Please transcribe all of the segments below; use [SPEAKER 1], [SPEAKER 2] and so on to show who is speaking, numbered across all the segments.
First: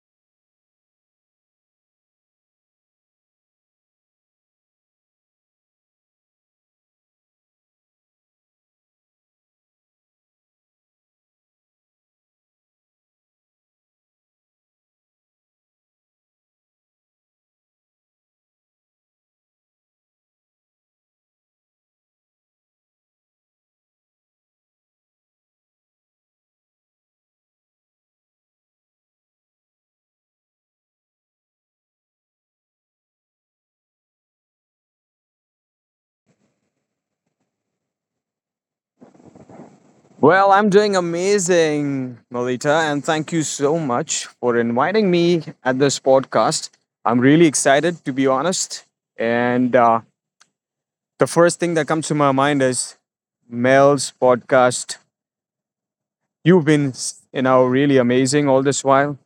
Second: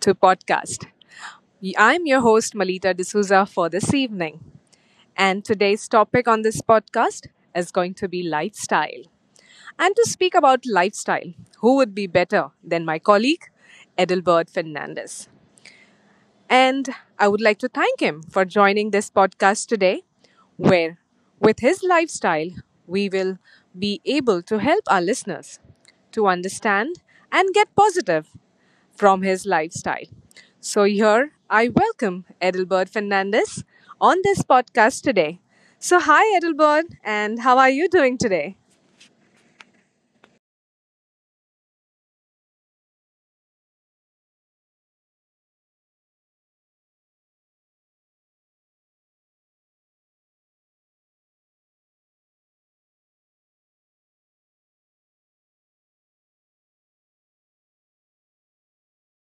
[SPEAKER 1] to podcast. I'm your host Malita D'Souza for this evening. And today's topic on this podcast is going to be lifestyle. And to speak about lifestyle, who would be better than my colleague Edelbert Fernandez? And I would like to thank him for joining this podcast today, where with his lifestyle, we will be able to help our listeners to understand and get positive from his lifestyle. So, here I welcome Edelbert Fernandez on this podcast today. So, hi, Edelbert, and how are you doing today?
[SPEAKER 2] Well, I'm doing amazing, Melita, and thank you so much for inviting me at this podcast. I'm really excited, to be honest. And The first thing that comes to my mind is Mel's podcast. You've been, you know, really amazing all this while.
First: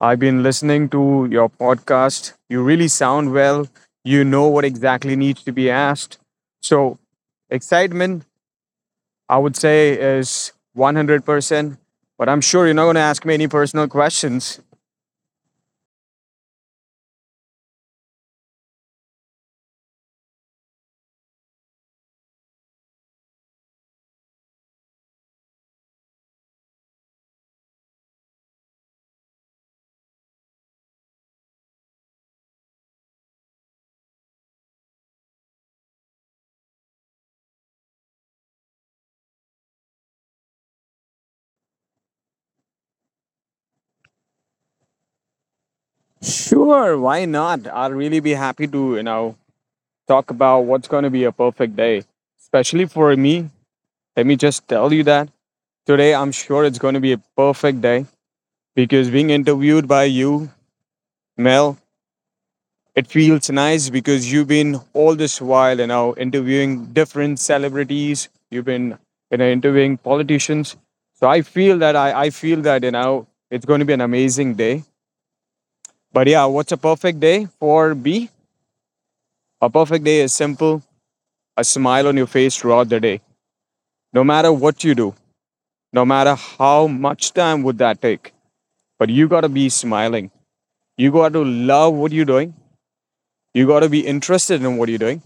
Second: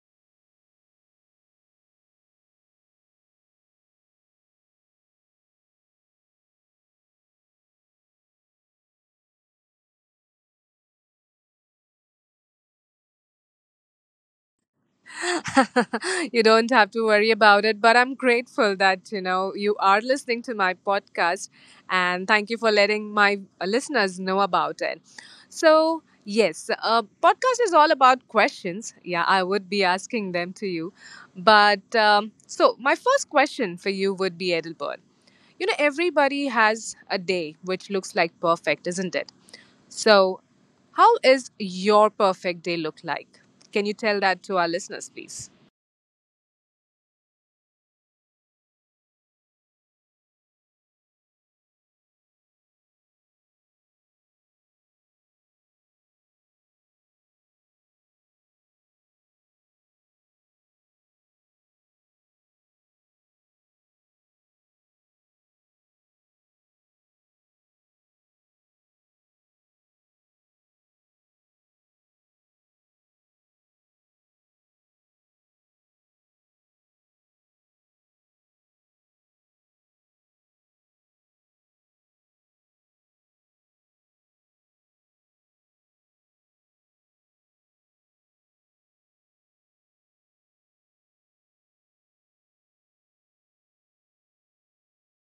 [SPEAKER 2] I've been listening to your podcast. You really sound well. You know what exactly needs to be asked. So, excitement I would say is 100%. But I'm sure you're not going to ask me any personal questions.
[SPEAKER 1] You don't have to worry about it. But I'm grateful that, you know, you are listening to my podcast. And thank you for letting my listeners know about it. So, yes, podcast is all about questions. Yeah, I would be asking them to you. But so, my first question for you would be Edelbert. You know, everybody has a day which looks like perfect, isn't it? So, how is your perfect day look like? Can you tell that to our listeners, please?
[SPEAKER 2] Sure, why not? I'll really be happy to, talk about what's going to be a perfect day, especially for me. Let me just tell you that today I'm sure it's going to be a perfect day because being interviewed by you, Mel. It feels nice because you've been all this while, interviewing different celebrities. You've been, you know, interviewing politicians. So I feel that it's going to be an amazing day. But yeah, what's a perfect day for me? A perfect day is simple: a smile on your face throughout the day, no matter what you do, no matter how much time would that take. But you got to be smiling. You got to love what you're doing. You got to be interested in what you're doing.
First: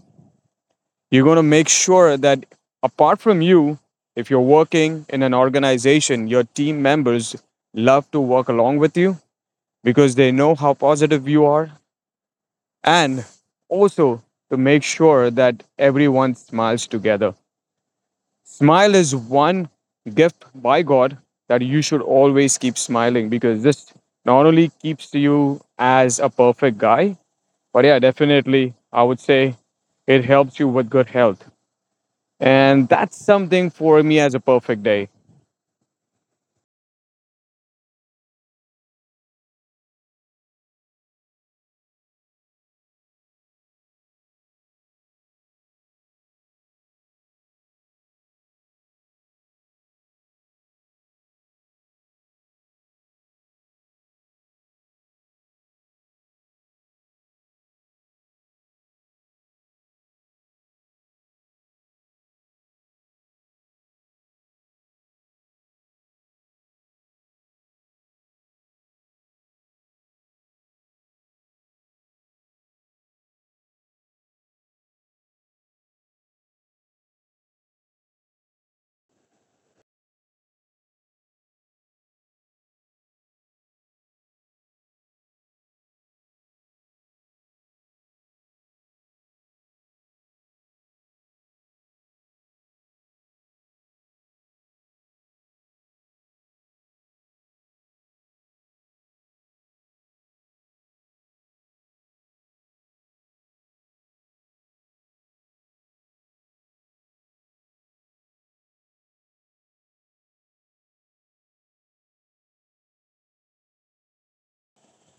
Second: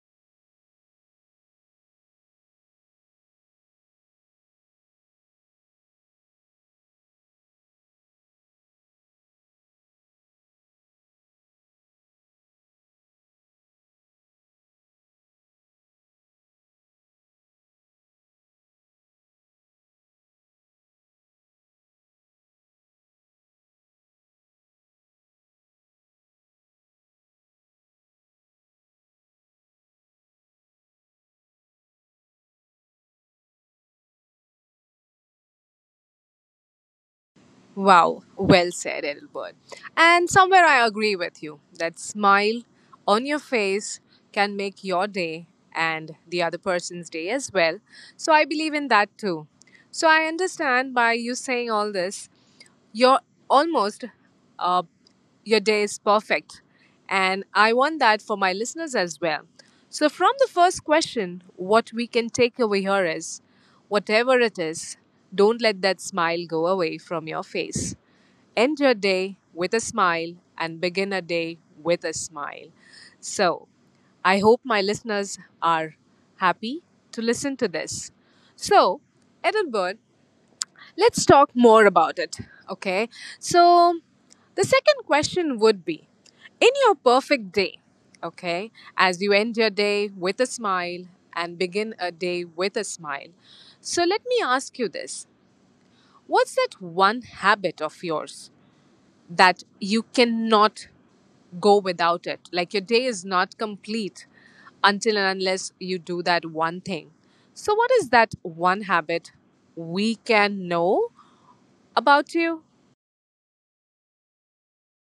[SPEAKER 2] You're going to make sure that apart from you, if you're working in an organization, your team members love to work along with you because they know how positive you are. And also, to make sure that everyone smiles together. Smile is one gift by God, that you should always keep smiling because this not only keeps you as a perfect guy, but yeah, definitely, I would say it helps you with good health. And that's something for me as a perfect day.
[SPEAKER 1] Wow, well said, Edelbert. And somewhere I agree with you that smile on your face can make your day and the other person's day as well. So I believe in that too. So I understand by you saying all this, your almost, uh, your day is perfect. And I want that for my listeners as well. So, from the first question, what we can take away here is whatever it is, don't let that smile go away from your face. End your day with a smile and begin a day with a smile. So, I hope my listeners are happy to listen to this. So, Edinburgh, let's talk more about it. Okay. So, the second question would be, in your perfect day, okay, as you end your day with a smile and begin a day with a smile. So, let me ask you this, what's that one habit of yours that you cannot go without it? Like, your day is not complete until and unless you do that one thing. So, what is that one habit we can know about you?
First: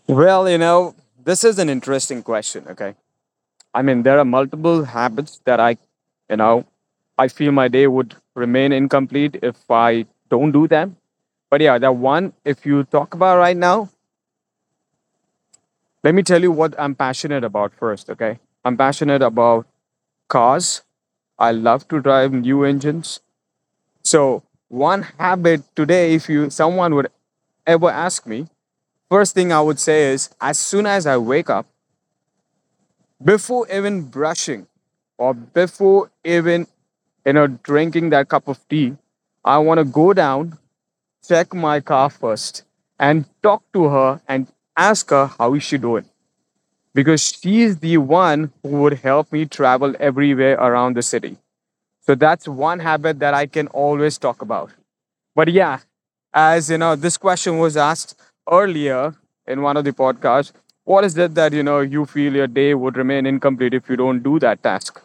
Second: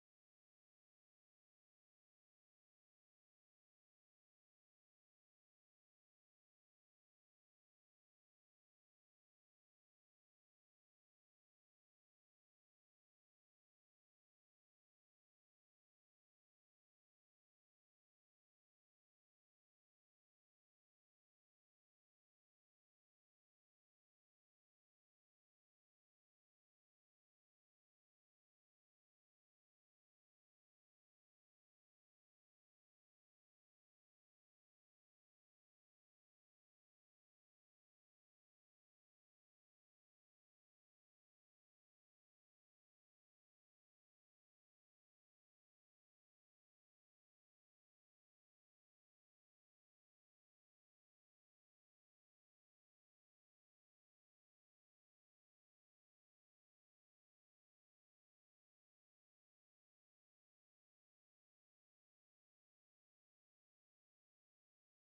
[SPEAKER 2] Well, this is an interesting question, okay? I mean, there are multiple habits that you know, I feel my day would remain incomplete if I don't do them. But yeah, that one, if you talk about right now, let me tell you what I'm passionate about first, okay? I'm passionate about cars. I love to drive new engines. So, one habit today, if you someone would ever ask me, first thing I would say is as soon as I wake up, before even brushing or before even drinking that cup of tea, I want to go down, check my car first, and talk to her and ask her how is she doing, because she is the one who would help me travel everywhere around the city. So that's one habit that I can always talk about. But yeah, as you know, this question was asked earlier in one of the podcasts: what is it that you feel your day would remain incomplete if you don't do that task?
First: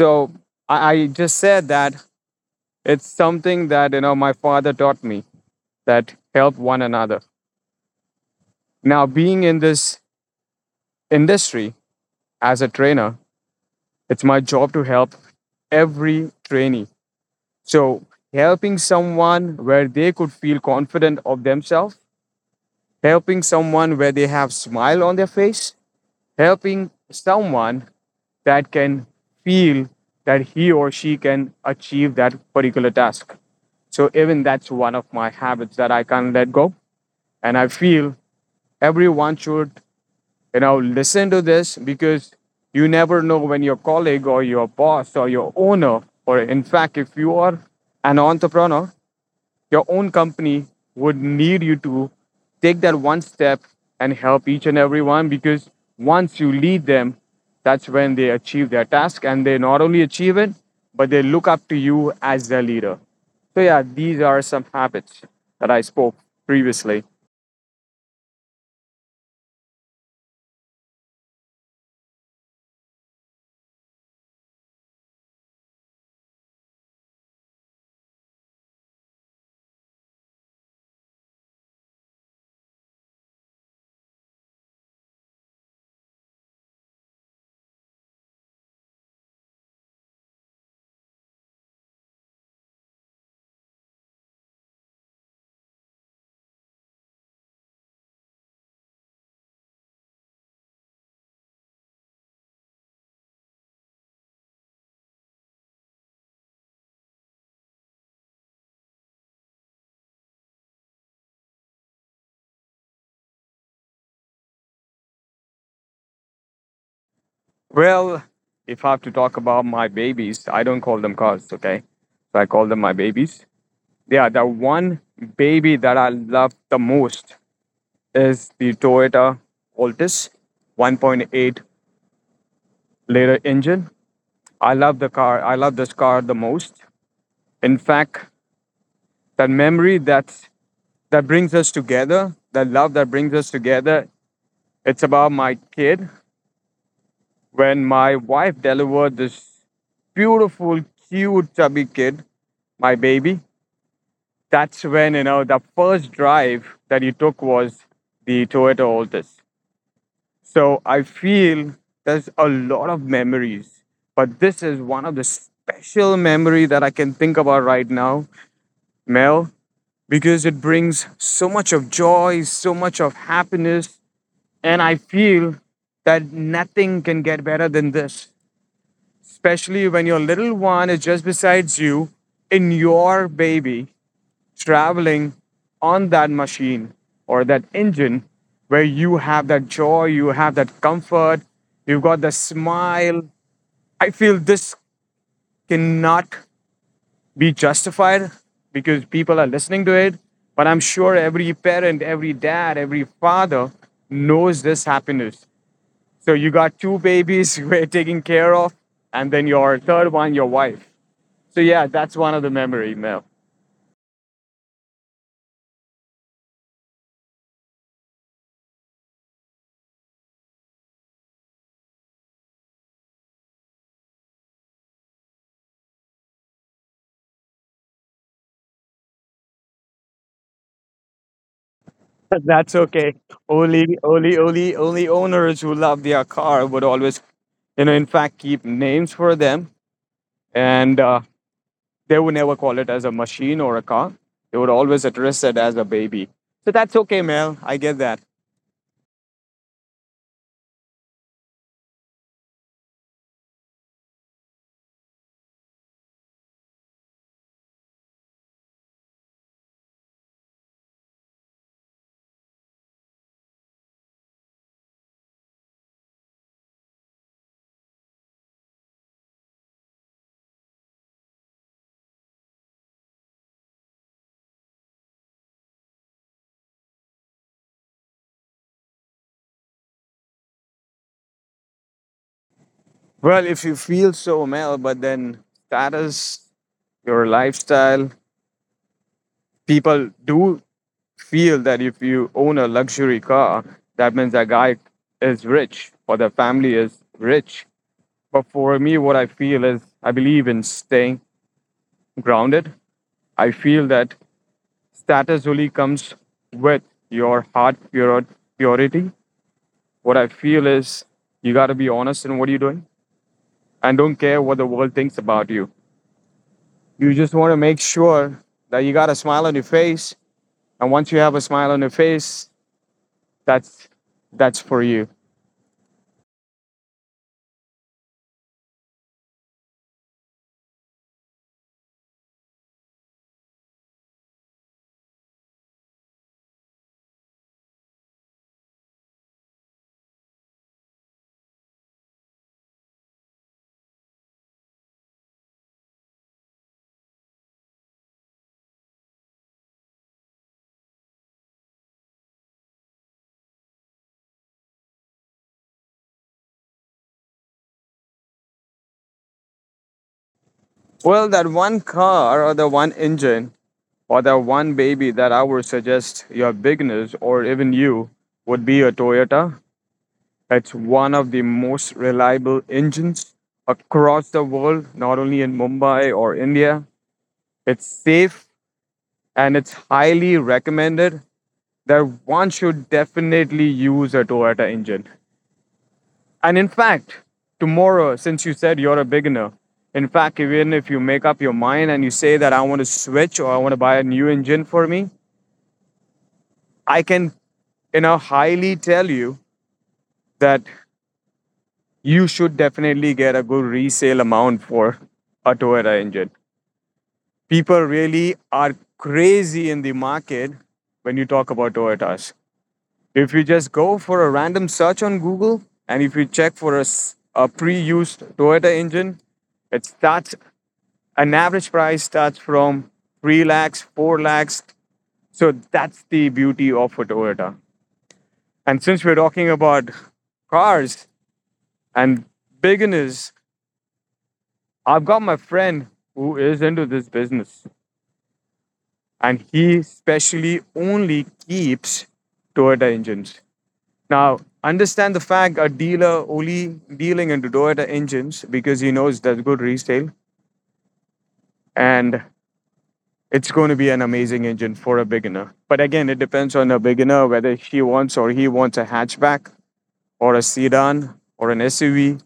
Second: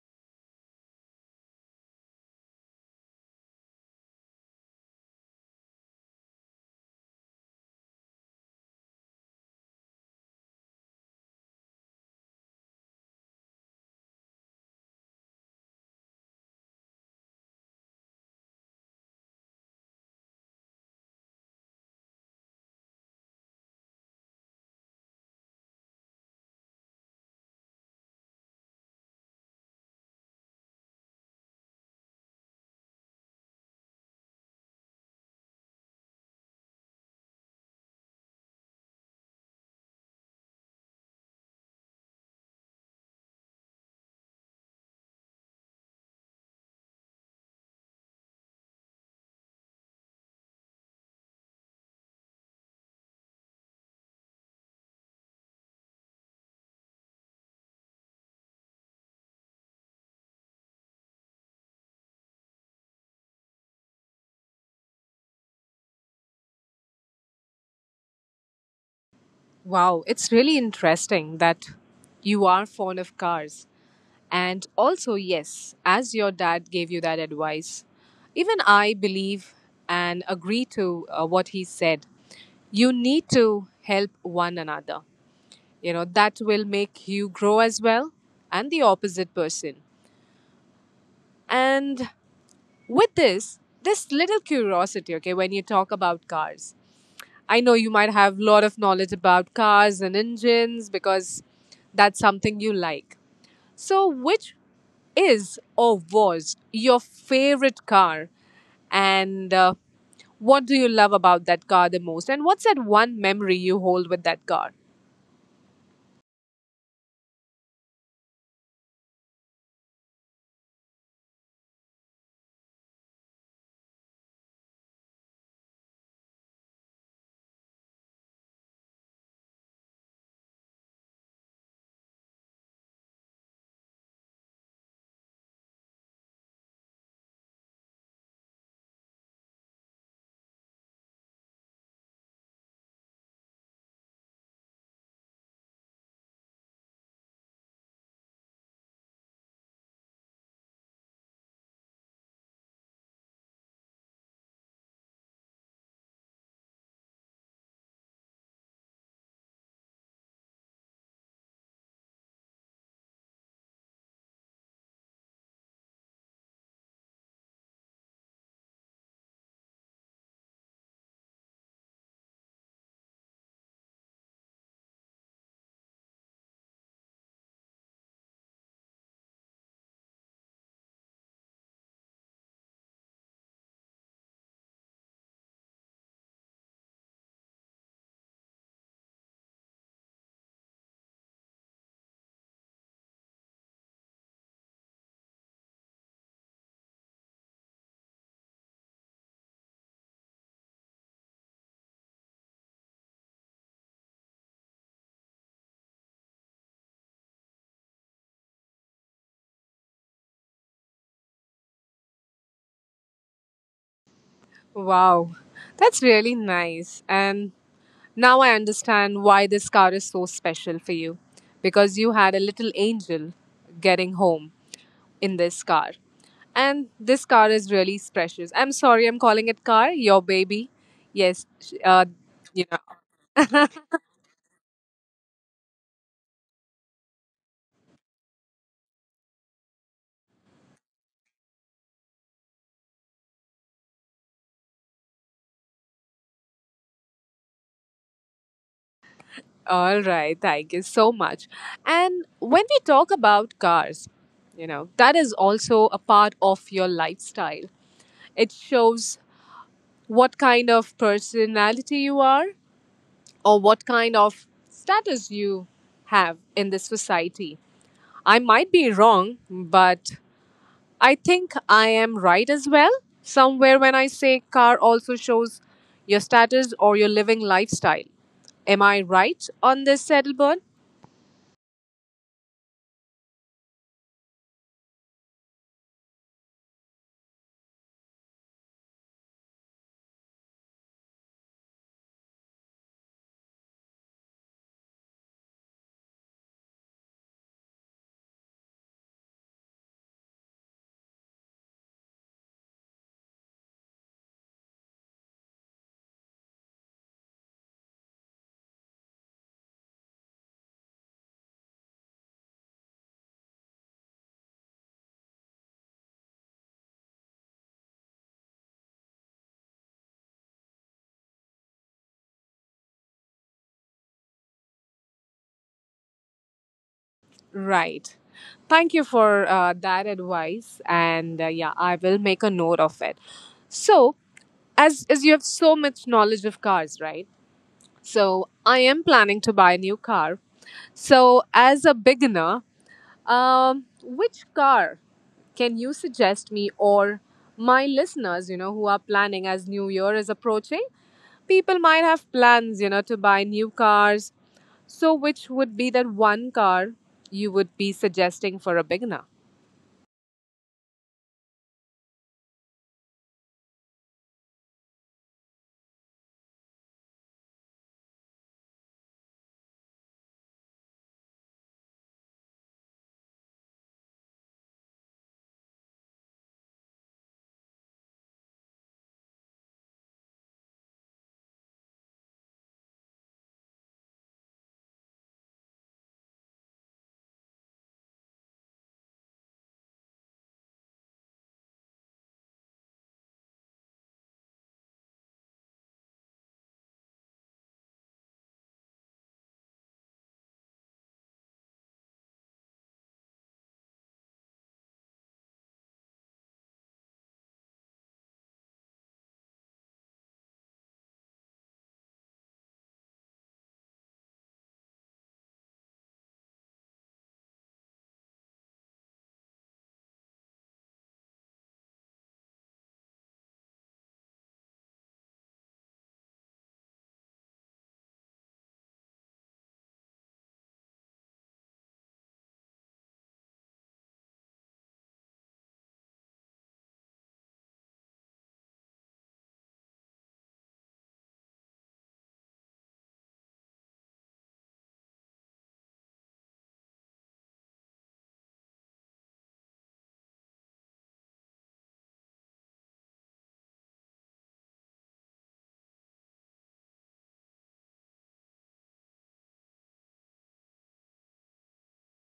[SPEAKER 2] So I just said that it's something that my father taught me, that help one another. Now, being in this industry as a trainer, it's my job to help every trainee. So, helping someone where they could feel confident of themselves, helping someone where they have smile on their face, helping someone that can feel that he or she can achieve that particular task. So, even that's one of my habits that I can't let go. And I feel everyone should, listen to this, because you never know when your colleague or your boss or your owner, or in fact if you are an entrepreneur, your own company, would need you to take that one step and help each and every one. Because once you lead them, that's when they achieve their task, and they not only achieve it, but they look up to you as their leader. So, yeah, these are some habits that I spoke previously.
[SPEAKER 1] Wow, it's really interesting that you are fond of cars. And also, yes, as your dad gave you that advice, even I believe and agree to what he said. You need to help one another. You know, that will make you grow as well and the opposite person. And with this, this little curiosity, okay, when you talk about cars, I know you might have a lot of knowledge about cars and engines because that's something you like. So, which is or was your favorite car? And what do you love about that car the most? And what's that one memory you hold with that car?
[SPEAKER 2] Well, if I have to talk about my babies, I don't call them cars, okay? So I call them my babies. They are the one baby that I love the most is the Toyota Altis 1.8 liter engine. I love the car. I love this car the most. In fact, that memory that brings us together, that love that brings us together, it's about my kid. When my wife delivered this beautiful, cute, chubby kid, my baby, that's when the first drive that he took was the Toyota Altis. So I feel there's a lot of memories, but this is one of the special memory that I can think about right now, Mel, because it brings so much of joy, so much of happiness, and I feel that nothing can get better than this. Especially when your little one is just beside you, in your baby, traveling on that machine or that engine, where you have that joy, you have that comfort, you've got the smile. I feel this cannot be justified because people are listening to it. But I'm sure every parent, every dad, every father knows this happiness. So you got two babies we're taking care of, and then your third one, your wife. So yeah, that's one of the memory, Mel.
[SPEAKER 1] Wow, that's really nice. And now I understand why this car is so special for you because you had a little angel getting home in this car. And this car is really precious. I'm sorry, I'm calling it car, your baby. Yes, you
[SPEAKER 2] That's
[SPEAKER 1] know.
[SPEAKER 2] okay. Only owners who love their car would always, in fact, keep names for them, and they would never call it as a machine or a car. They would always address it as a baby. So that's okay, Mel. I get that.
[SPEAKER 1] All right, thank you so much. And when we talk about cars, you know, that is also a part of your lifestyle. It shows what kind of personality you are or what kind of status you have in this society. I might be wrong, but I think I am right as well. Somewhere when I say car also shows your status or your living lifestyle. Am I right on this, Settleburn?
[SPEAKER 2] Well, if you feel so, Mel, but then status, your lifestyle, people do feel that if you own a luxury car, that means that guy is rich or the family is rich. But for me, what I feel is I believe in staying grounded. I feel that status only comes with your heart pure, purity. What I feel is you got to be honest in what you're doing, and don't care what the world thinks about you. You just want to make sure that you got a smile on your face. And once you have a smile on your face, that's that's for you.
[SPEAKER 1] Right. Thank you for that advice. And yeah, I will make a note of it. So, as you have so much knowledge of cars, right? So, I am planning to buy a new car. So, as a beginner, which car can you suggest me or my listeners, you know, who are planning as New Year is approaching? People might have plans, you know, to buy new cars. So, which would be that one car you would be suggesting for a beginner?
[SPEAKER 2] Well, that one car or the one engine or that one baby that I would suggest your beginners or even you would be a Toyota. It's one of the most reliable engines across the world, not only in Mumbai or India. It's safe and it's highly recommended that one should definitely use a Toyota engine. And in fact, tomorrow, since you said you're a beginner, in fact, even if you make up your mind and you say that I want to switch or I want to buy a new engine for me, I can, highly tell you that you should definitely get a good resale amount for a Toyota engine. People really are crazy in the market when you talk about Toyotas. If you just go for a random search on Google and if you check for a pre used Toyota engine, it starts, an average price starts from 3 lakhs, 4 lakhs. So that's the beauty of a Toyota. And since we're talking about cars, and beginners, I've got my friend who is into this business, and he specially only keeps Toyota engines. Now, understand the fact, a dealer only dealing into Toyota engines because he knows that's good resale, and it's going to be an amazing engine for a beginner. But again, it depends on a beginner whether she wants or he wants a hatchback or a sedan or an SUV.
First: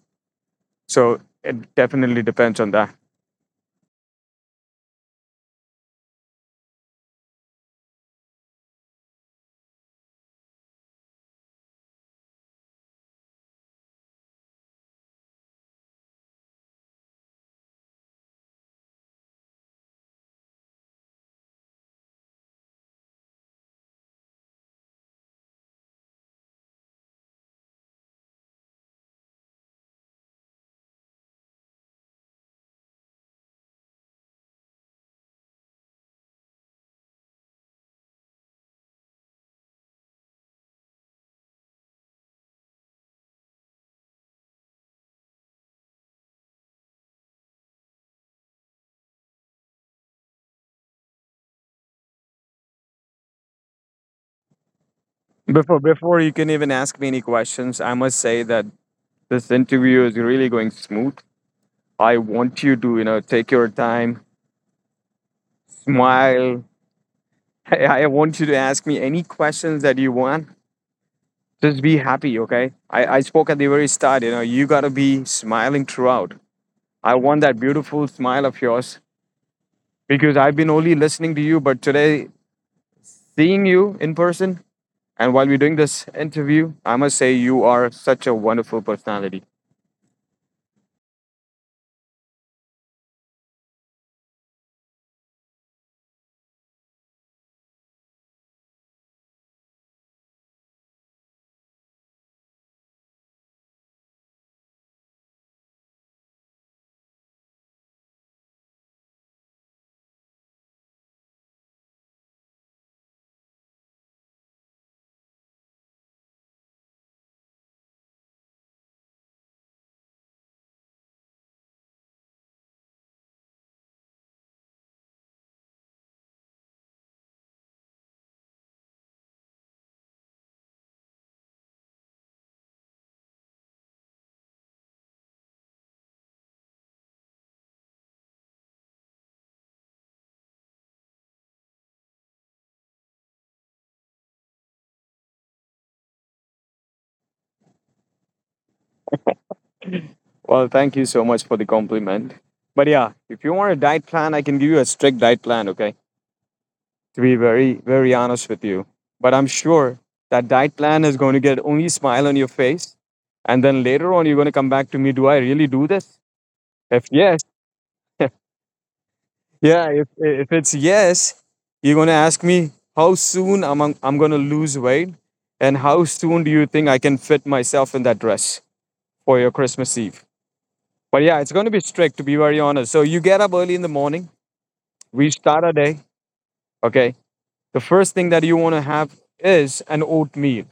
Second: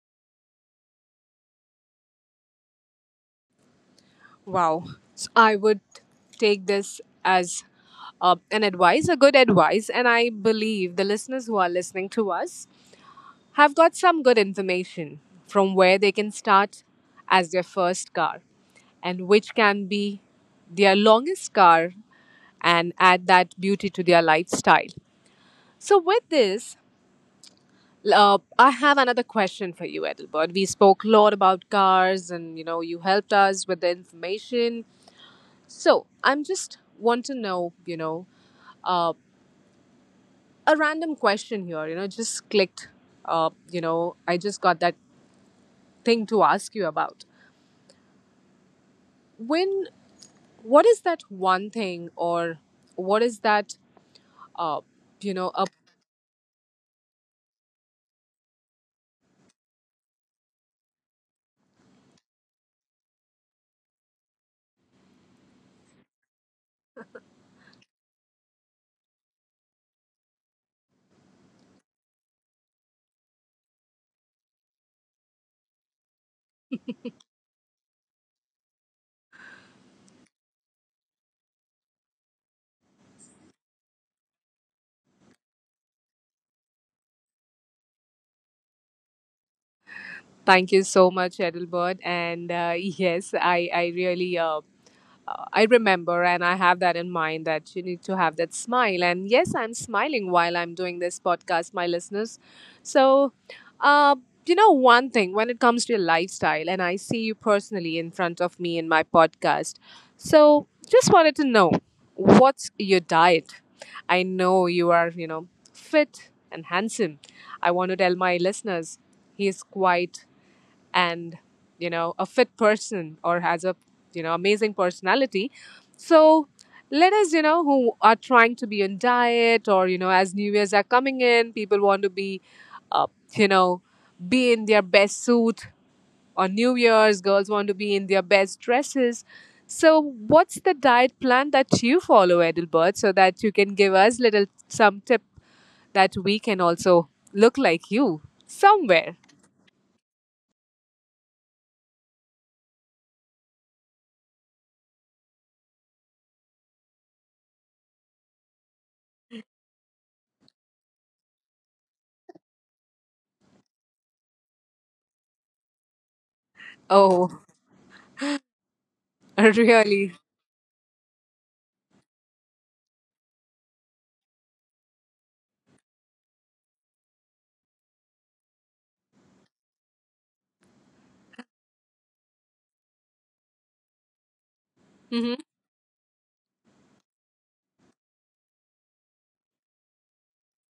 [SPEAKER 2] So it definitely depends on that.
[SPEAKER 1] Wow. So I would take this as an advice, a good advice. And I believe the listeners who are listening to us have got some good information from where they can start as their first car and which can be their longest car and add that beauty to their lifestyle. So, with this, I have another question for you, Edelbert. We spoke a lot about cars, and you know, you helped us with the information. So, I'm just want to know, you know, uh, a random question here. You know, just clicked. You know, I just got that thing to ask you about. When what is that one thing or what is that uh you know a
[SPEAKER 2] Before you can even ask me any questions, I must say that this interview is really going smooth. I want you to, take your time, smile. I want you to ask me any questions that you want. Just be happy, okay? I spoke at the very start, you gotta be smiling throughout. I want that beautiful smile of yours, because I've been only listening to you, but today, seeing you in person and while we're doing this interview, I must say you are such a wonderful personality.
[SPEAKER 1] thank you so much Edelbert. And yes I really I remember and I have that in mind that you need to have that smile. And yes, I'm smiling while I'm doing this podcast, my listeners. So, uh, you know, one thing when it comes to your lifestyle, and I see you personally in front of me in my podcast. So, just wanted to know, what's your diet? I know you are, you know, fit and handsome. I want to tell my listeners he is quite and you know a fit person or has a you know amazing personality. So, let us, you know, who are trying to be on diet or you know as new years are coming in people want to be uh, you know be in their best suit on new years, girls want to be in their best dresses. So what's the diet plan that you follow, Edelbert, so that you can give us little some tip that we can also look like you somewhere.
[SPEAKER 2] Well, thank you so much for the compliment. But yeah, if you want a diet plan, I can give you a strict diet plan, okay? To be very, very honest with you. But I'm sure that diet plan is going to get only smile on your face. And then later on, you're going to come back to me. Do I really do this? If yes,
[SPEAKER 1] Oh,
[SPEAKER 2] yeah, if,
[SPEAKER 1] really?
[SPEAKER 2] if it's yes, you're going to ask me how soon I'm going to lose weight, and how soon do you think I can fit myself in that dress for your Christmas Eve? But yeah, it's going to be strict, to be very honest. So you get up early in the morning, we
[SPEAKER 1] Hmm.
[SPEAKER 2] start our day. Okay, the first thing that you want to have is an oatmeal.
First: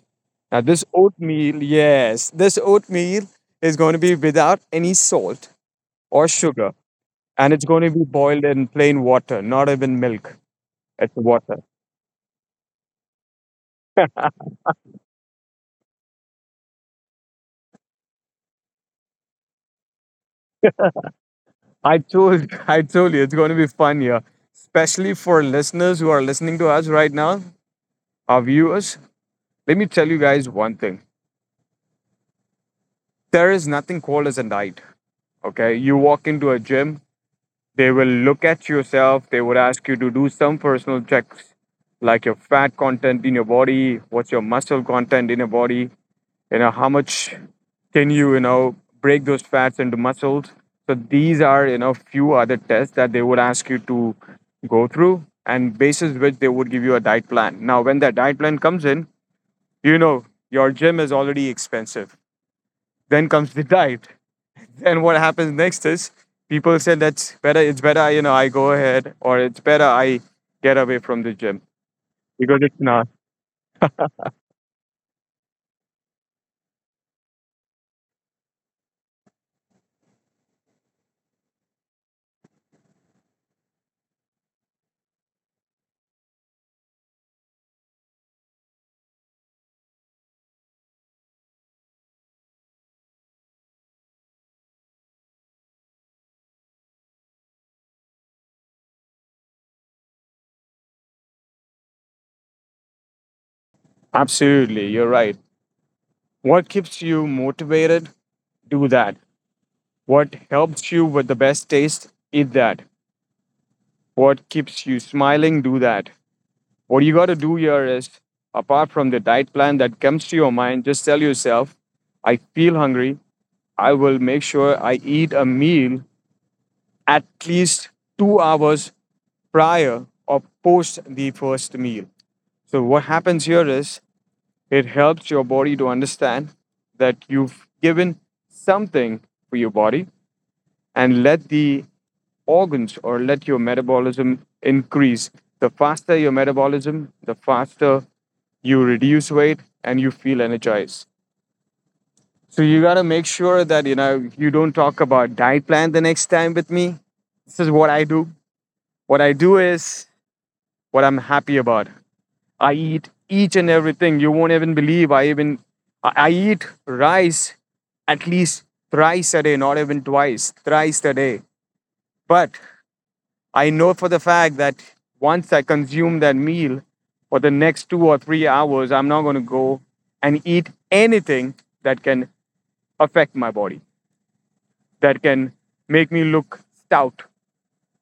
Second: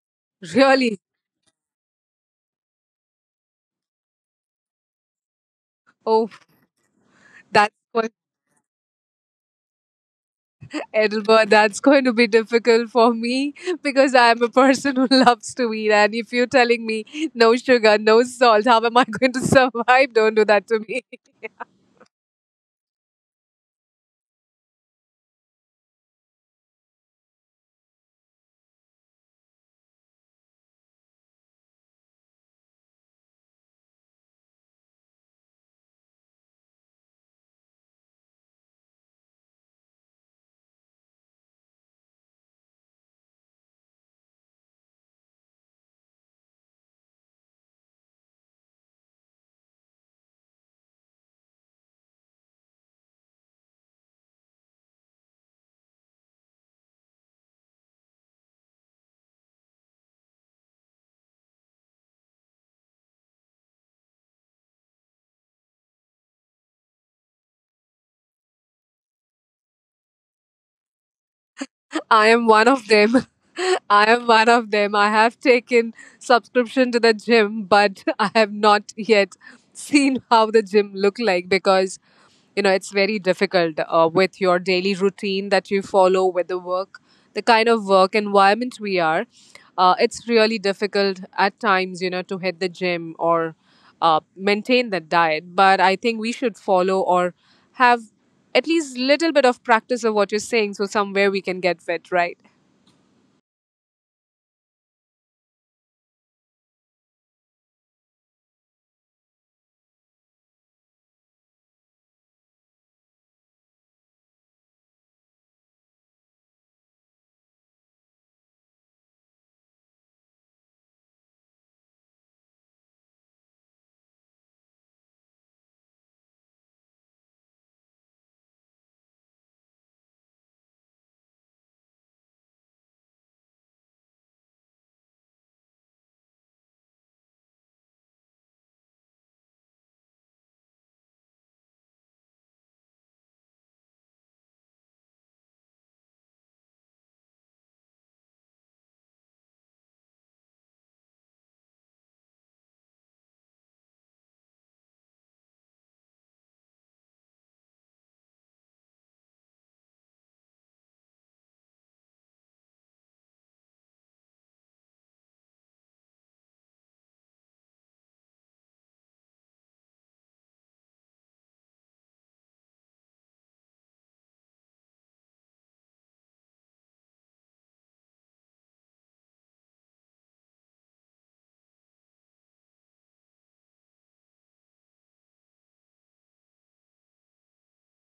[SPEAKER 2] Now this
[SPEAKER 1] Really?
[SPEAKER 2] oatmeal, yes, this oatmeal is going to be without any salt or
[SPEAKER 1] Oh,
[SPEAKER 2] sugar, and it's
[SPEAKER 1] that's
[SPEAKER 2] going to be
[SPEAKER 1] going to,
[SPEAKER 2] boiled in plain water, not even milk. It's
[SPEAKER 1] Edinburgh,
[SPEAKER 2] water.
[SPEAKER 1] that's going to be difficult for me because I'm a person who loves to eat. And if you're telling me no sugar, no salt, how am I going to survive? Don't do that to me.
[SPEAKER 2] I told I told you it's going to be fun here, especially for listeners who are listening to us right now, our viewers. Let me tell you guys one thing. There is nothing called as a diet. Okay, you walk into a gym. They will look at yourself. They would ask you to do some personal checks, like your fat content in your body, what's your muscle content in your body, how much can you, break those fats into muscles. So these are, few other tests that they would ask you to go through and basis which they would give you a diet plan. Now, when that diet plan comes in, your gym is already expensive. Then comes the diet. Then what happens next is people say that's better. It's better, I go ahead, or it's better I get away from the gym
[SPEAKER 1] I am
[SPEAKER 2] because
[SPEAKER 1] one
[SPEAKER 2] it's
[SPEAKER 1] of
[SPEAKER 2] not.
[SPEAKER 1] them. I am one of them. I have taken subscription to the gym, but I have not yet seen how the gym look like because you know it's very difficult with your daily routine that you follow with the work, the kind of work environment we are. It's really difficult at times, you know, to hit the gym or maintain the diet. But I think we should follow or have at least little bit of practice of what you're saying, so somewhere we can get fit, right?
[SPEAKER 2] Absolutely, you're right. What keeps you motivated? Do that. What helps you with the best taste? Eat that. What keeps you smiling? Do that. What you got to do here is, apart from the diet plan that comes to your mind, just tell yourself, I feel hungry. I will make sure I eat a meal at least 2 hours prior or post the first meal. So, what happens here is it helps your body to understand that you've given something for your body and let the organs or let your metabolism increase. The faster your metabolism, the faster you reduce weight and you feel energized. So you got to make sure that you don't talk about diet plan the next time with me. This is what I do. What I do is what I'm happy about. I eat each and everything. You won't even believe. I even I eat rice at least thrice a day, not even twice, thrice a day. But I know for the fact that once I consume that meal for the next 2 or 3 hours, I'm not going to go and eat anything that can affect my body, that can make me look stout,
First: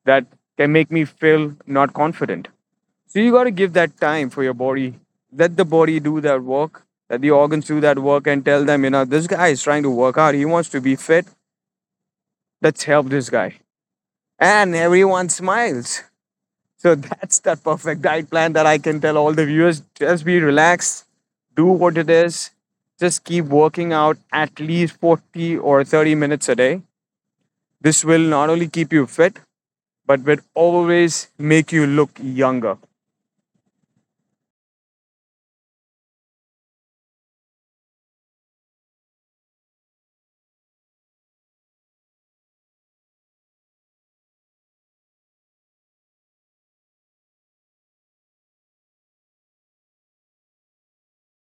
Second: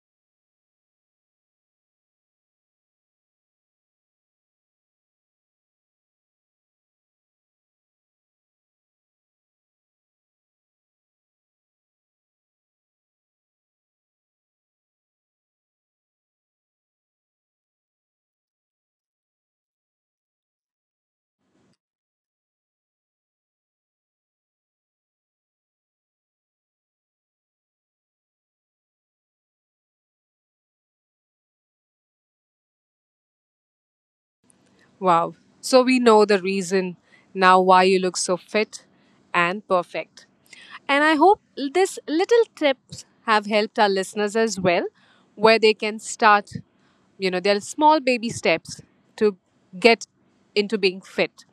[SPEAKER 2] that can make me feel not confident. So you got to give that time for your body. Let the body do that work. Let the organs do that work and tell them, this guy is trying to work out. He wants to be fit. Let's help this guy. And everyone smiles. So that's that perfect diet plan that I can tell all the viewers. Just be relaxed, do what it is. Just keep working out at least 40 or 30 minutes a day. This will not only keep you fit, but will always make you look younger.
[SPEAKER 1] Wow, so we know the reason now why you look so fit and perfect. And I hope this little tips have helped our listeners as well, where they can start, you know, their small baby steps to get into being fit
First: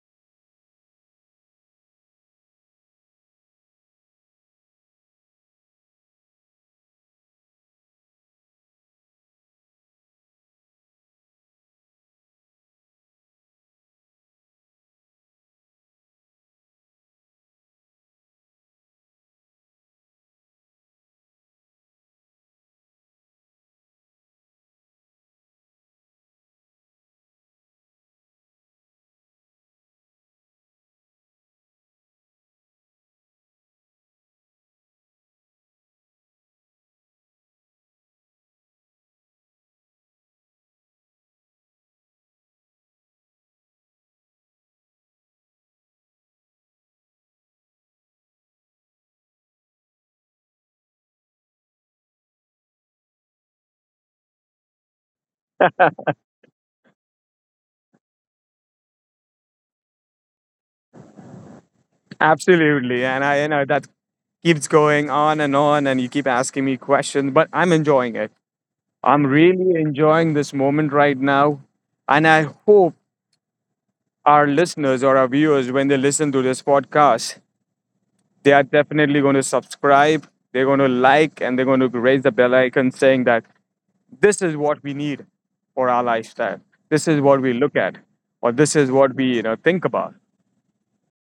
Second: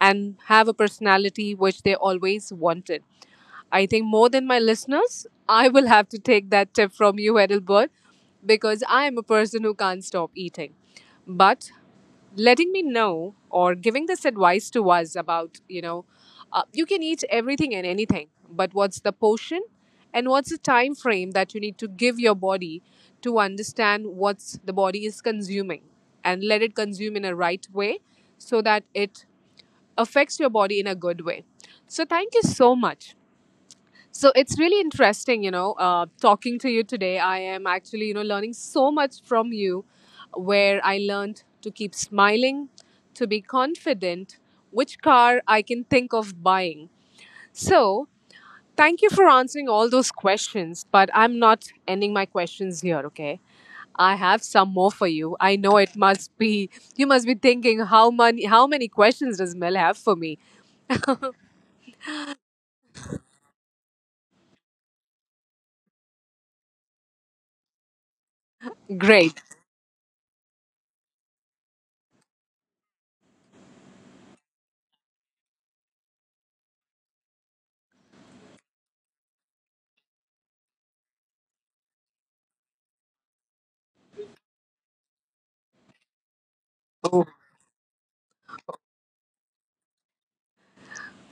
[SPEAKER 1] and have a personality which they always wanted. I think more than my listeners, I will have to take that tip from you, Edelbert, because I am a person who can't stop eating. But letting me know or giving this advice to us about, you know, you can eat everything and anything, but what's the portion and what's the time frame that you need to give your body to understand what's the body is consuming and let it consume in a right way so that it affects your body in a good way. So thank you so much. So it's really interesting, you know, talking to you today. I am actually, you know, learning so much from you, where I learned to keep smiling, to be confident, which car I can think of buying. So thank you for answering all those questions. But I'm not ending my questions here, okay? I have some more for you. I know it must be, you must be thinking how many questions does Mel have for me?
[SPEAKER 2] Absolutely. And I, that keeps going on, and you keep asking me questions, but I'm enjoying it. I'm
[SPEAKER 1] Great.
[SPEAKER 2] really enjoying this moment right now. And I hope our listeners or our viewers, when they listen to this podcast, they are definitely going to subscribe, they're going to like, and they're going to raise the bell icon saying that this is what we need for our lifestyle. This is
[SPEAKER 1] Oh,
[SPEAKER 2] what we look at, or this is what we, think about.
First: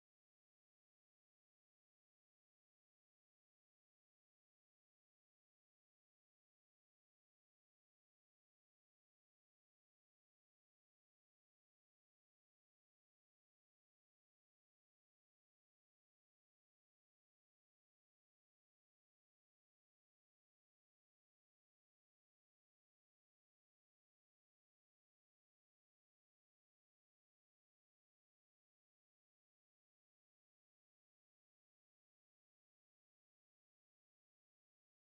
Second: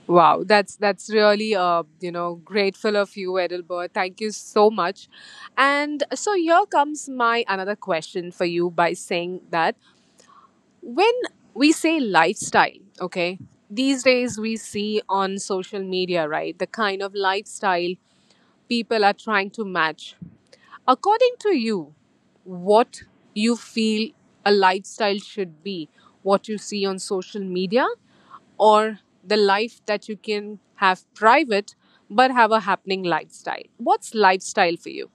[SPEAKER 1] wow, that's really you know grateful of you, Edelbert. Thank you so much. And so here comes my another question for you by saying that when we say lifestyle, okay, these days we see on social media, right, the kind of lifestyle people are trying to match. According to you, what you feel a lifestyle should be, what you see on social media, or the life that you can have private but have a happening lifestyle? What's lifestyle for you?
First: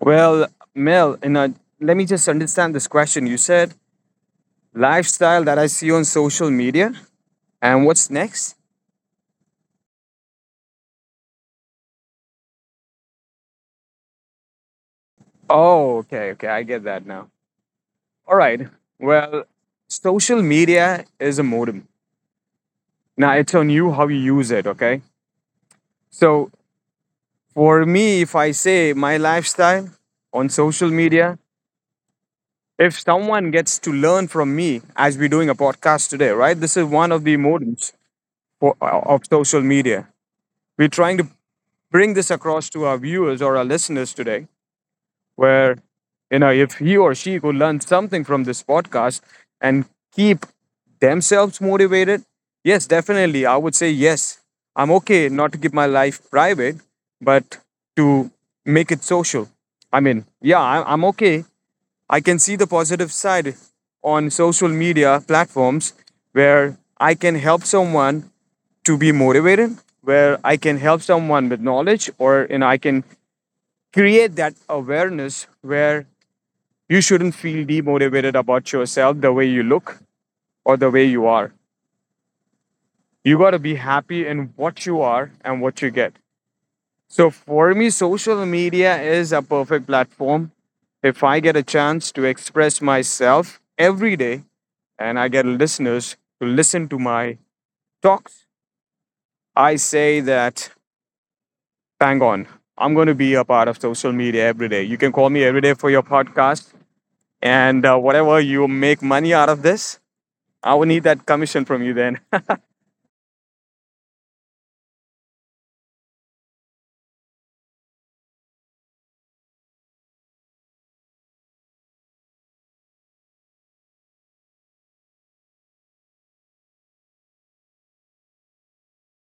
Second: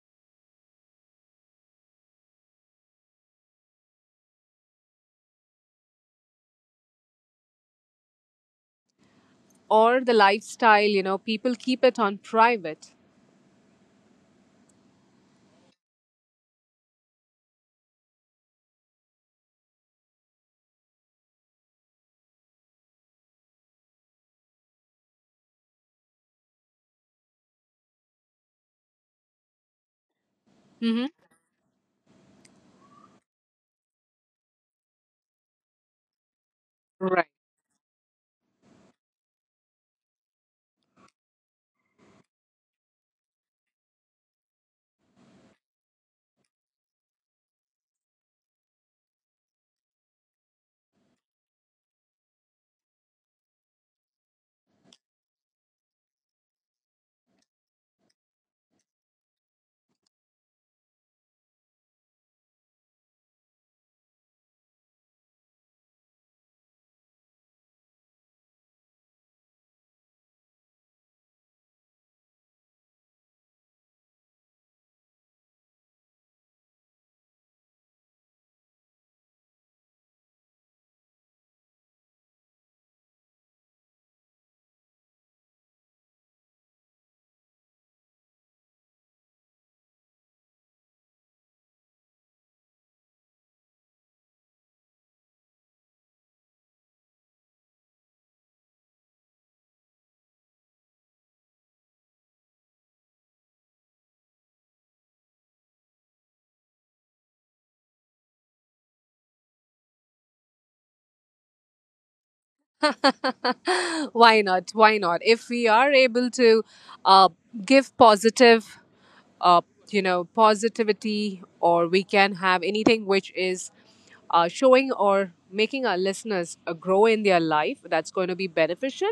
[SPEAKER 2] Well, Mel, let me just understand this question. You said lifestyle that I see on social media. And what's next?
[SPEAKER 1] Or the lifestyle, you know, people keep it on private.
[SPEAKER 2] Oh, okay, okay, I get that now. All right. Well, social media is a modem. Now it's on you how you use it, okay? So for me, if I say my lifestyle on social
[SPEAKER 1] Hmm.
[SPEAKER 2] media, if someone gets to learn from me as we're doing a podcast today, right? This is one of the modems for, of social media. We're trying to bring this across to our viewers or our listeners today where if he or she could learn something from this podcast and keep themselves motivated, yes, definitely I would say yes. I'm okay not to keep my life private, but to make it social. I mean, yeah, I'm okay. I can see the positive side on social media platforms where I can help someone to be motivated, where I can help someone with knowledge, or I can create that awareness where you shouldn't feel demotivated about yourself, the way you look, or the way you are. You got to be happy in what you are and what you get. So for me, social media is a perfect platform. If I get a chance to express myself every day and I get listeners to listen to my talks, I say that, bang on, I'm going to be a part of social media every day. You can call me every day for your podcast. And whatever you make money out of this, I will need that commission from you then.
[SPEAKER 1] Why not? Why not? If we are able to uh, give positive, uh, you know, positivity, or we can have anything which is showing or making our listeners grow in their life, that's going to be beneficial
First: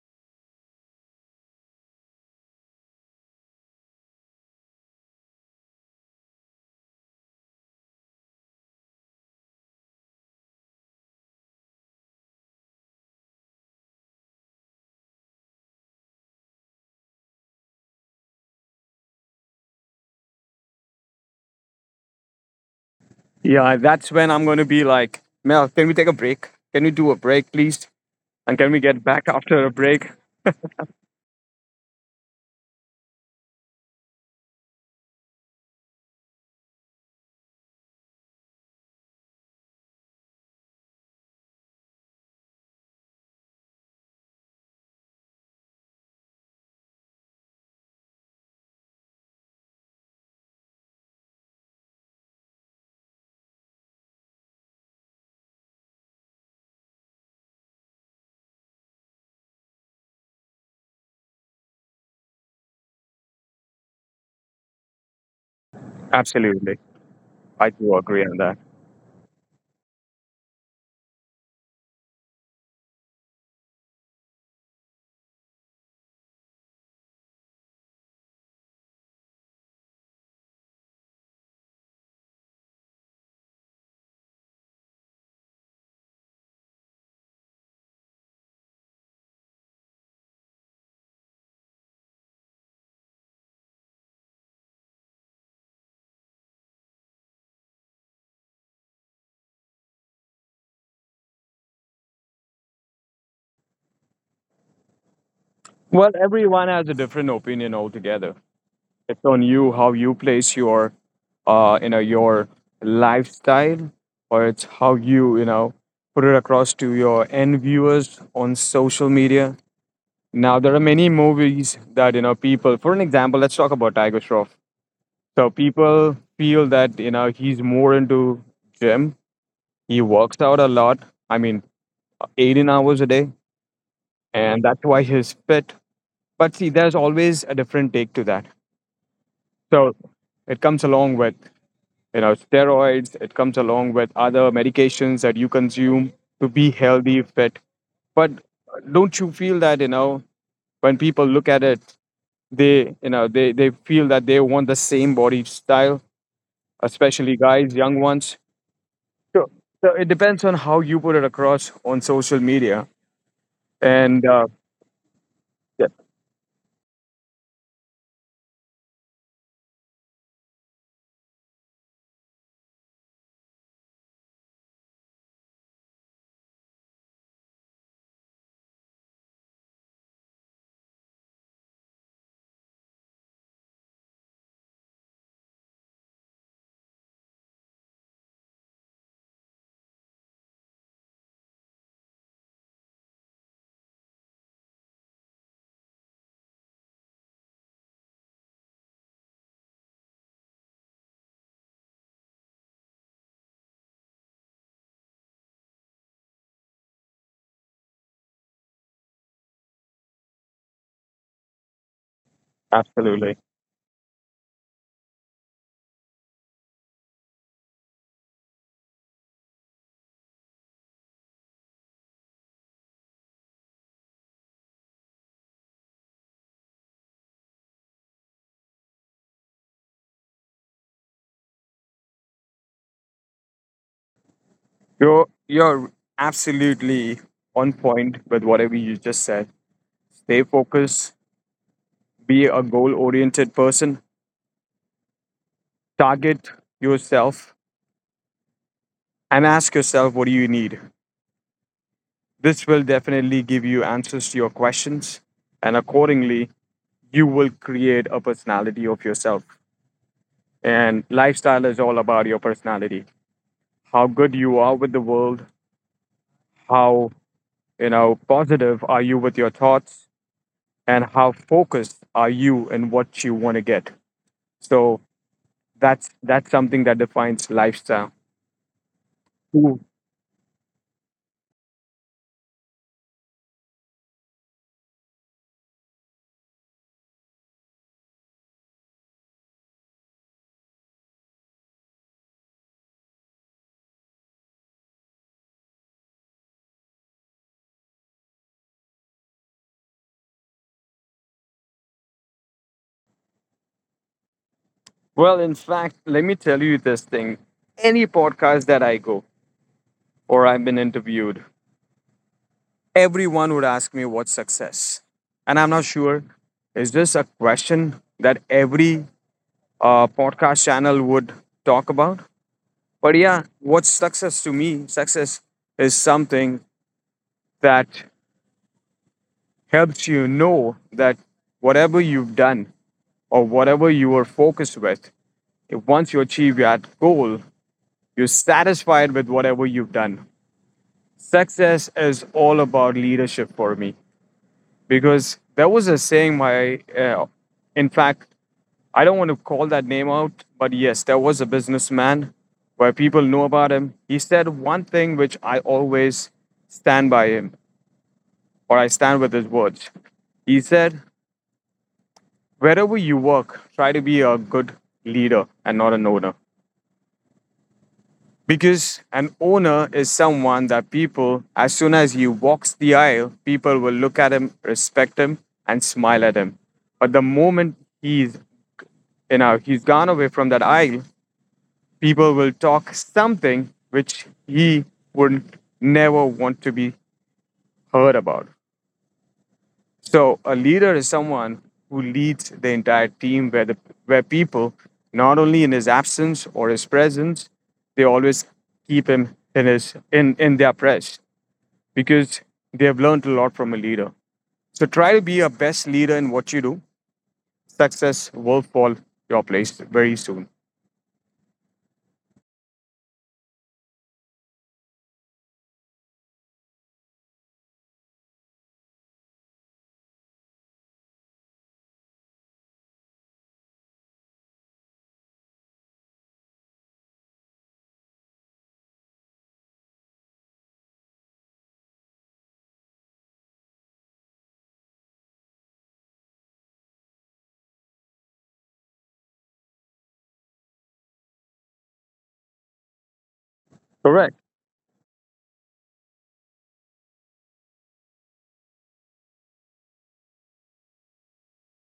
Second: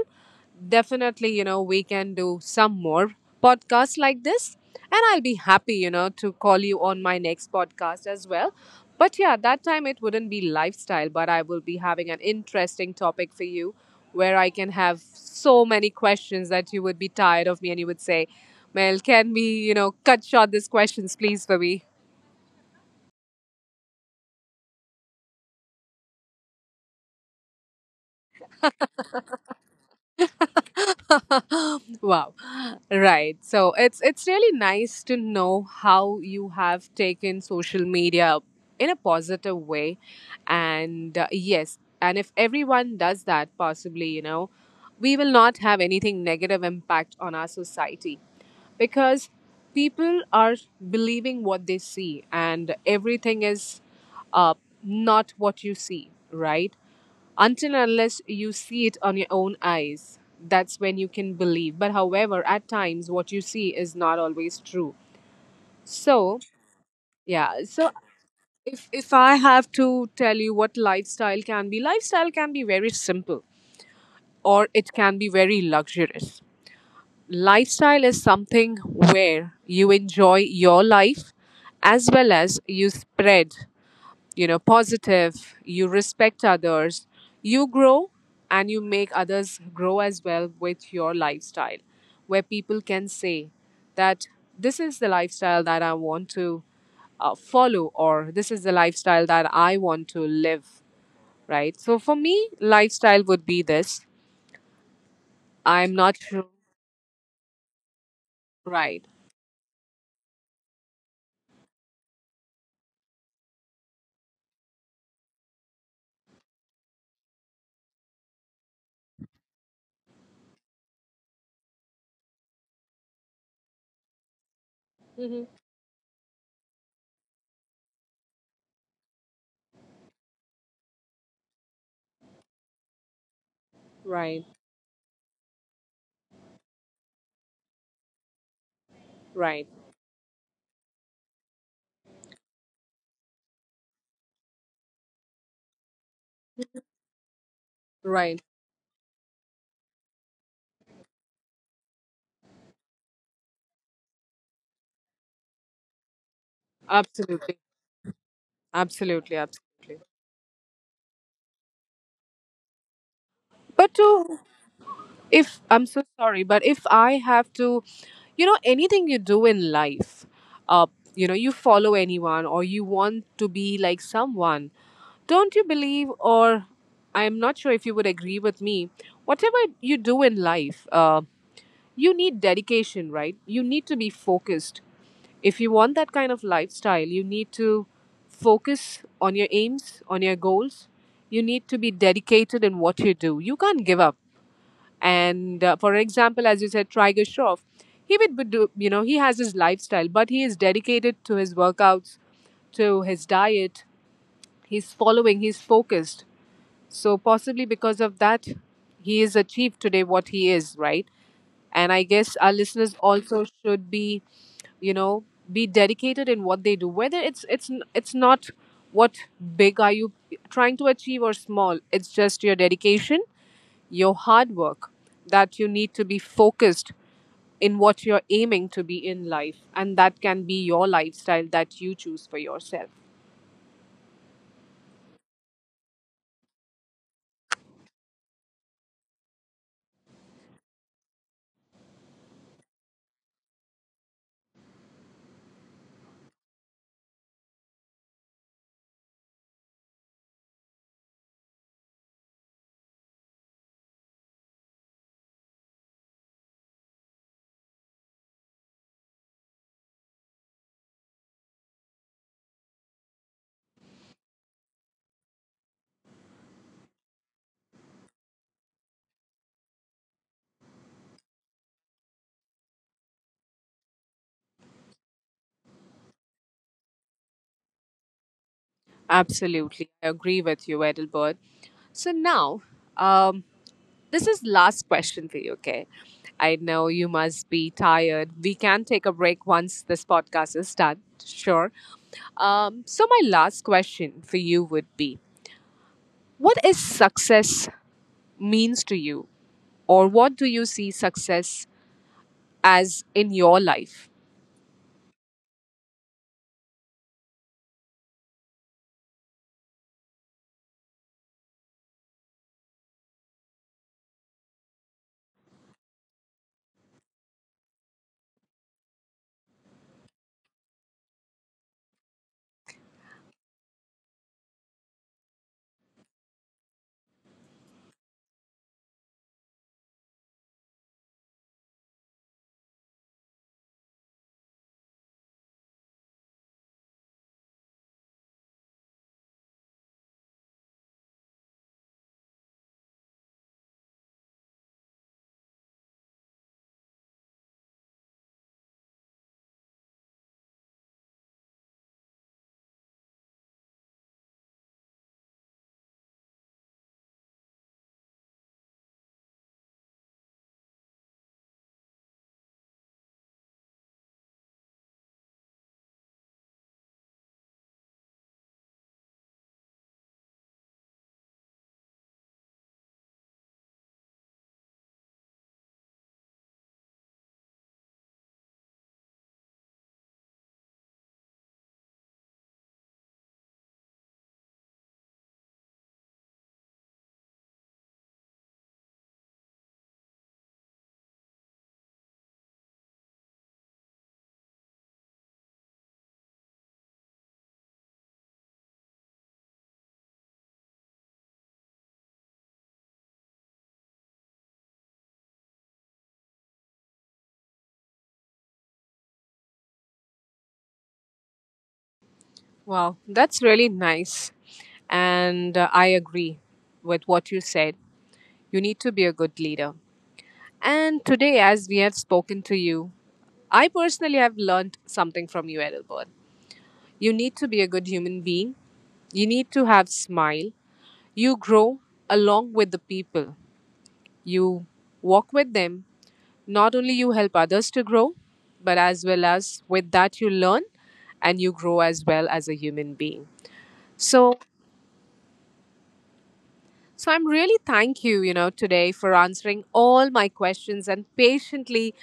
[SPEAKER 1] definitely, you know, we can do some more podcasts like this. And I'll be happy, you know, to call you on my next podcast as well. But yeah, that time it wouldn't be lifestyle, but I will be having an interesting topic for you where I can have so many questions that you would be tired of me and you would say, Mel, can we, cut short these questions, please, for me?
[SPEAKER 2] Yeah, that's when I'm going to be like, Mel, can we take a break? Can we do a break, please? And can we get back after a break?
[SPEAKER 1] Wow. Right. So it's really nice to know how you have taken social media in a positive way and yes, and if everyone does that possibly, you know, we will not have anything negative impact on our society because people are believing what they see and everything is uh, not what you see, right? Until unless you see it on your own eyes, that's when you can believe. But however, at times what you see is not always true. So
[SPEAKER 2] Absolutely.
[SPEAKER 1] yeah,
[SPEAKER 2] I
[SPEAKER 1] so
[SPEAKER 2] do agree on that.
[SPEAKER 1] if I have to tell you what lifestyle can be, lifestyle can be very simple or it can be very luxurious. Lifestyle is something where you enjoy your life as well as you spread, you know, positive, you respect others, you grow, and you make others grow as well with your lifestyle, where people can say that this is the lifestyle that I want to follow, or this is the lifestyle that I want to live. Right, so for me lifestyle would be this. I'm
[SPEAKER 2] Well,
[SPEAKER 1] not sure.
[SPEAKER 2] everyone has a different opinion altogether.
[SPEAKER 1] Right.
[SPEAKER 2] It's on you how you place your, your lifestyle, or it's how you, put it across to your end viewers on social media. Now, there are many movies that, people, for an example, let's talk about Tiger Shroff. So
[SPEAKER 1] Hmm.
[SPEAKER 2] people feel that he's more into gym. He works out a lot. I mean, 18 hours a day,
[SPEAKER 1] Right.
[SPEAKER 2] and that's why he's fit. But see, there's always a different take to that.
[SPEAKER 1] Right.
[SPEAKER 2] So it comes along with steroids. It comes along with other medications that you consume to be healthy, fit. But
[SPEAKER 1] Right.
[SPEAKER 2] don't you feel that when people look at it, they feel that they want the same body style, especially
[SPEAKER 1] Absolutely.
[SPEAKER 2] guys, young ones.
[SPEAKER 1] Absolutely,
[SPEAKER 2] Sure. So
[SPEAKER 1] absolutely.
[SPEAKER 2] it depends on how you put it across on social media,
[SPEAKER 1] But
[SPEAKER 2] and
[SPEAKER 1] to, if I'm
[SPEAKER 2] yeah,
[SPEAKER 1] so sorry, but if I have to, you know, anything you do in life, uh you know, you follow anyone or you want to be like someone, don't you believe, or I'm not sure if you would agree with me, whatever you do in life, you need dedication, right? You need to be focused. If you want that kind of lifestyle, you need to focus on your aims, on your goals. You need to be dedicated in what you do. You can't give up. And for example, as you said, Tiger Shroff, he would be, do you know, he has his lifestyle, but he is dedicated to his workouts, to his diet. He's following, he's focused. So possibly because of that, he is achieved today what he is, right? And I guess our listeners
[SPEAKER 2] absolutely,
[SPEAKER 1] also should be, you know, be dedicated in what they do, whether it's not what big are you trying to achieve or small, it's just your dedication, your hard work, that you need to be focused in what you're aiming to be in life. And that can be your lifestyle that you choose for yourself.
[SPEAKER 2] you're absolutely on point with whatever you just said. Stay focused, be a goal-oriented person, target yourself, and ask yourself what do you need. This will definitely give you answers to your questions, and accordingly, you will create a personality of yourself. And lifestyle is all about your personality, how good you are with the world, how positive are you with your thoughts and how focused are you in what you want to get. So that's something that defines lifestyle.
[SPEAKER 1] Absolutely.
[SPEAKER 2] Ooh.
[SPEAKER 1] I agree with you, Edelbert. So now, um, this is last question for you, okay? I know you must be tired. We can take a break once this podcast is done, sure. So my last question for you would be, what is success means to you? Or what do you see success as in your life.
[SPEAKER 2] Well, in fact, let me tell you this thing. Any podcast that I go or I've been interviewed, everyone would ask me what's success. And I'm not sure, is this a question that every podcast channel would talk about? But yeah, what's success to me? Success is something that helps you know that whatever you've done or whatever you were focused with, if once you achieve that goal, you're satisfied with whatever you've done. Success is all about leadership for me because there was a saying my, in fact, I don't want to call that name out, but yes, there was a businessman where people know about him. He said one thing which I always stand by him or I stand with his words. He said, wherever you work, try to be a good leader and not an owner. Because an owner is someone that people, as soon as he walks the aisle, people will look at him, respect him, and smile at him. But the moment he's he's gone away from that aisle, people will talk something which he would never want to be heard about. So a leader is someone who leads the entire team where the where people, not only in his absence or his presence, they always keep him in in their press because they have learned a lot from a leader. So try to be a best leader in what you do. Success will fall your place very soon.
[SPEAKER 1] Wow, that's really nice. And I agree with what you said. You need to be a good leader. And today, as we have spoken to you, I personally have learned something from you, Edelbert. You need to be a good human being. You need to have smile. You grow along with the people. You walk with them. Not only you help others to grow, but as well as with that you learn and you grow as well as a human being. So,
[SPEAKER 2] Correct.
[SPEAKER 1] so I'm really thank you, you know, today for answering all my questions and patiently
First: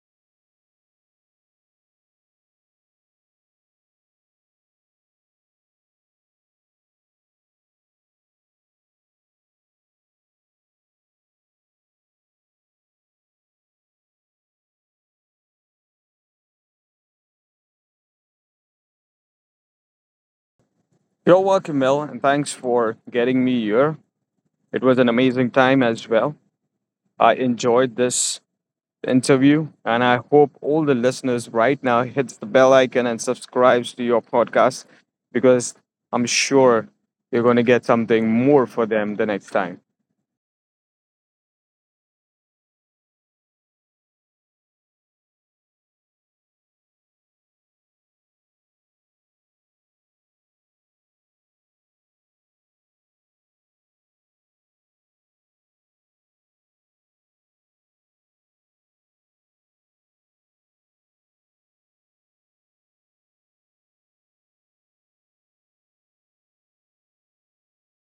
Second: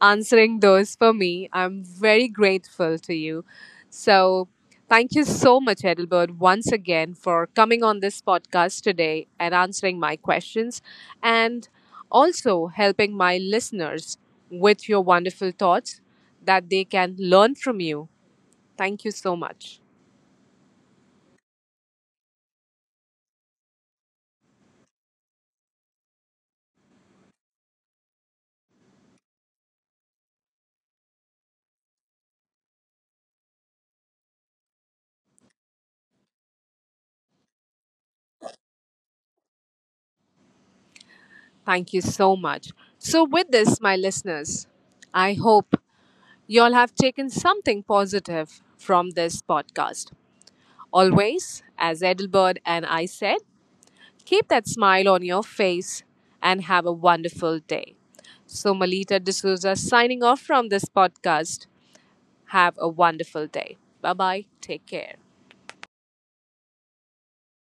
[SPEAKER 1] answering those for me. I'm very grateful to you. So, thank you so much, Edelbert, once again for coming on this podcast today and answering my questions and also helping my listeners with your wonderful thoughts that they can learn from you. Thank you so much.
[SPEAKER 2] You're welcome, Mel, and thanks for getting me here. It was an amazing time as well. I enjoyed this interview. And I hope all the listeners right now hits the bell icon and subscribes to your podcast because I'm sure you're going to get something more for them the next time.
[SPEAKER 1] Thank you so much. So, with this, my listeners, I hope you all have taken something positive from this podcast. Always, as Edelbert and I said, keep that smile on your face and have a wonderful day. So, Malita D'Souza signing off from this podcast. Have a wonderful day. Bye bye. Take care.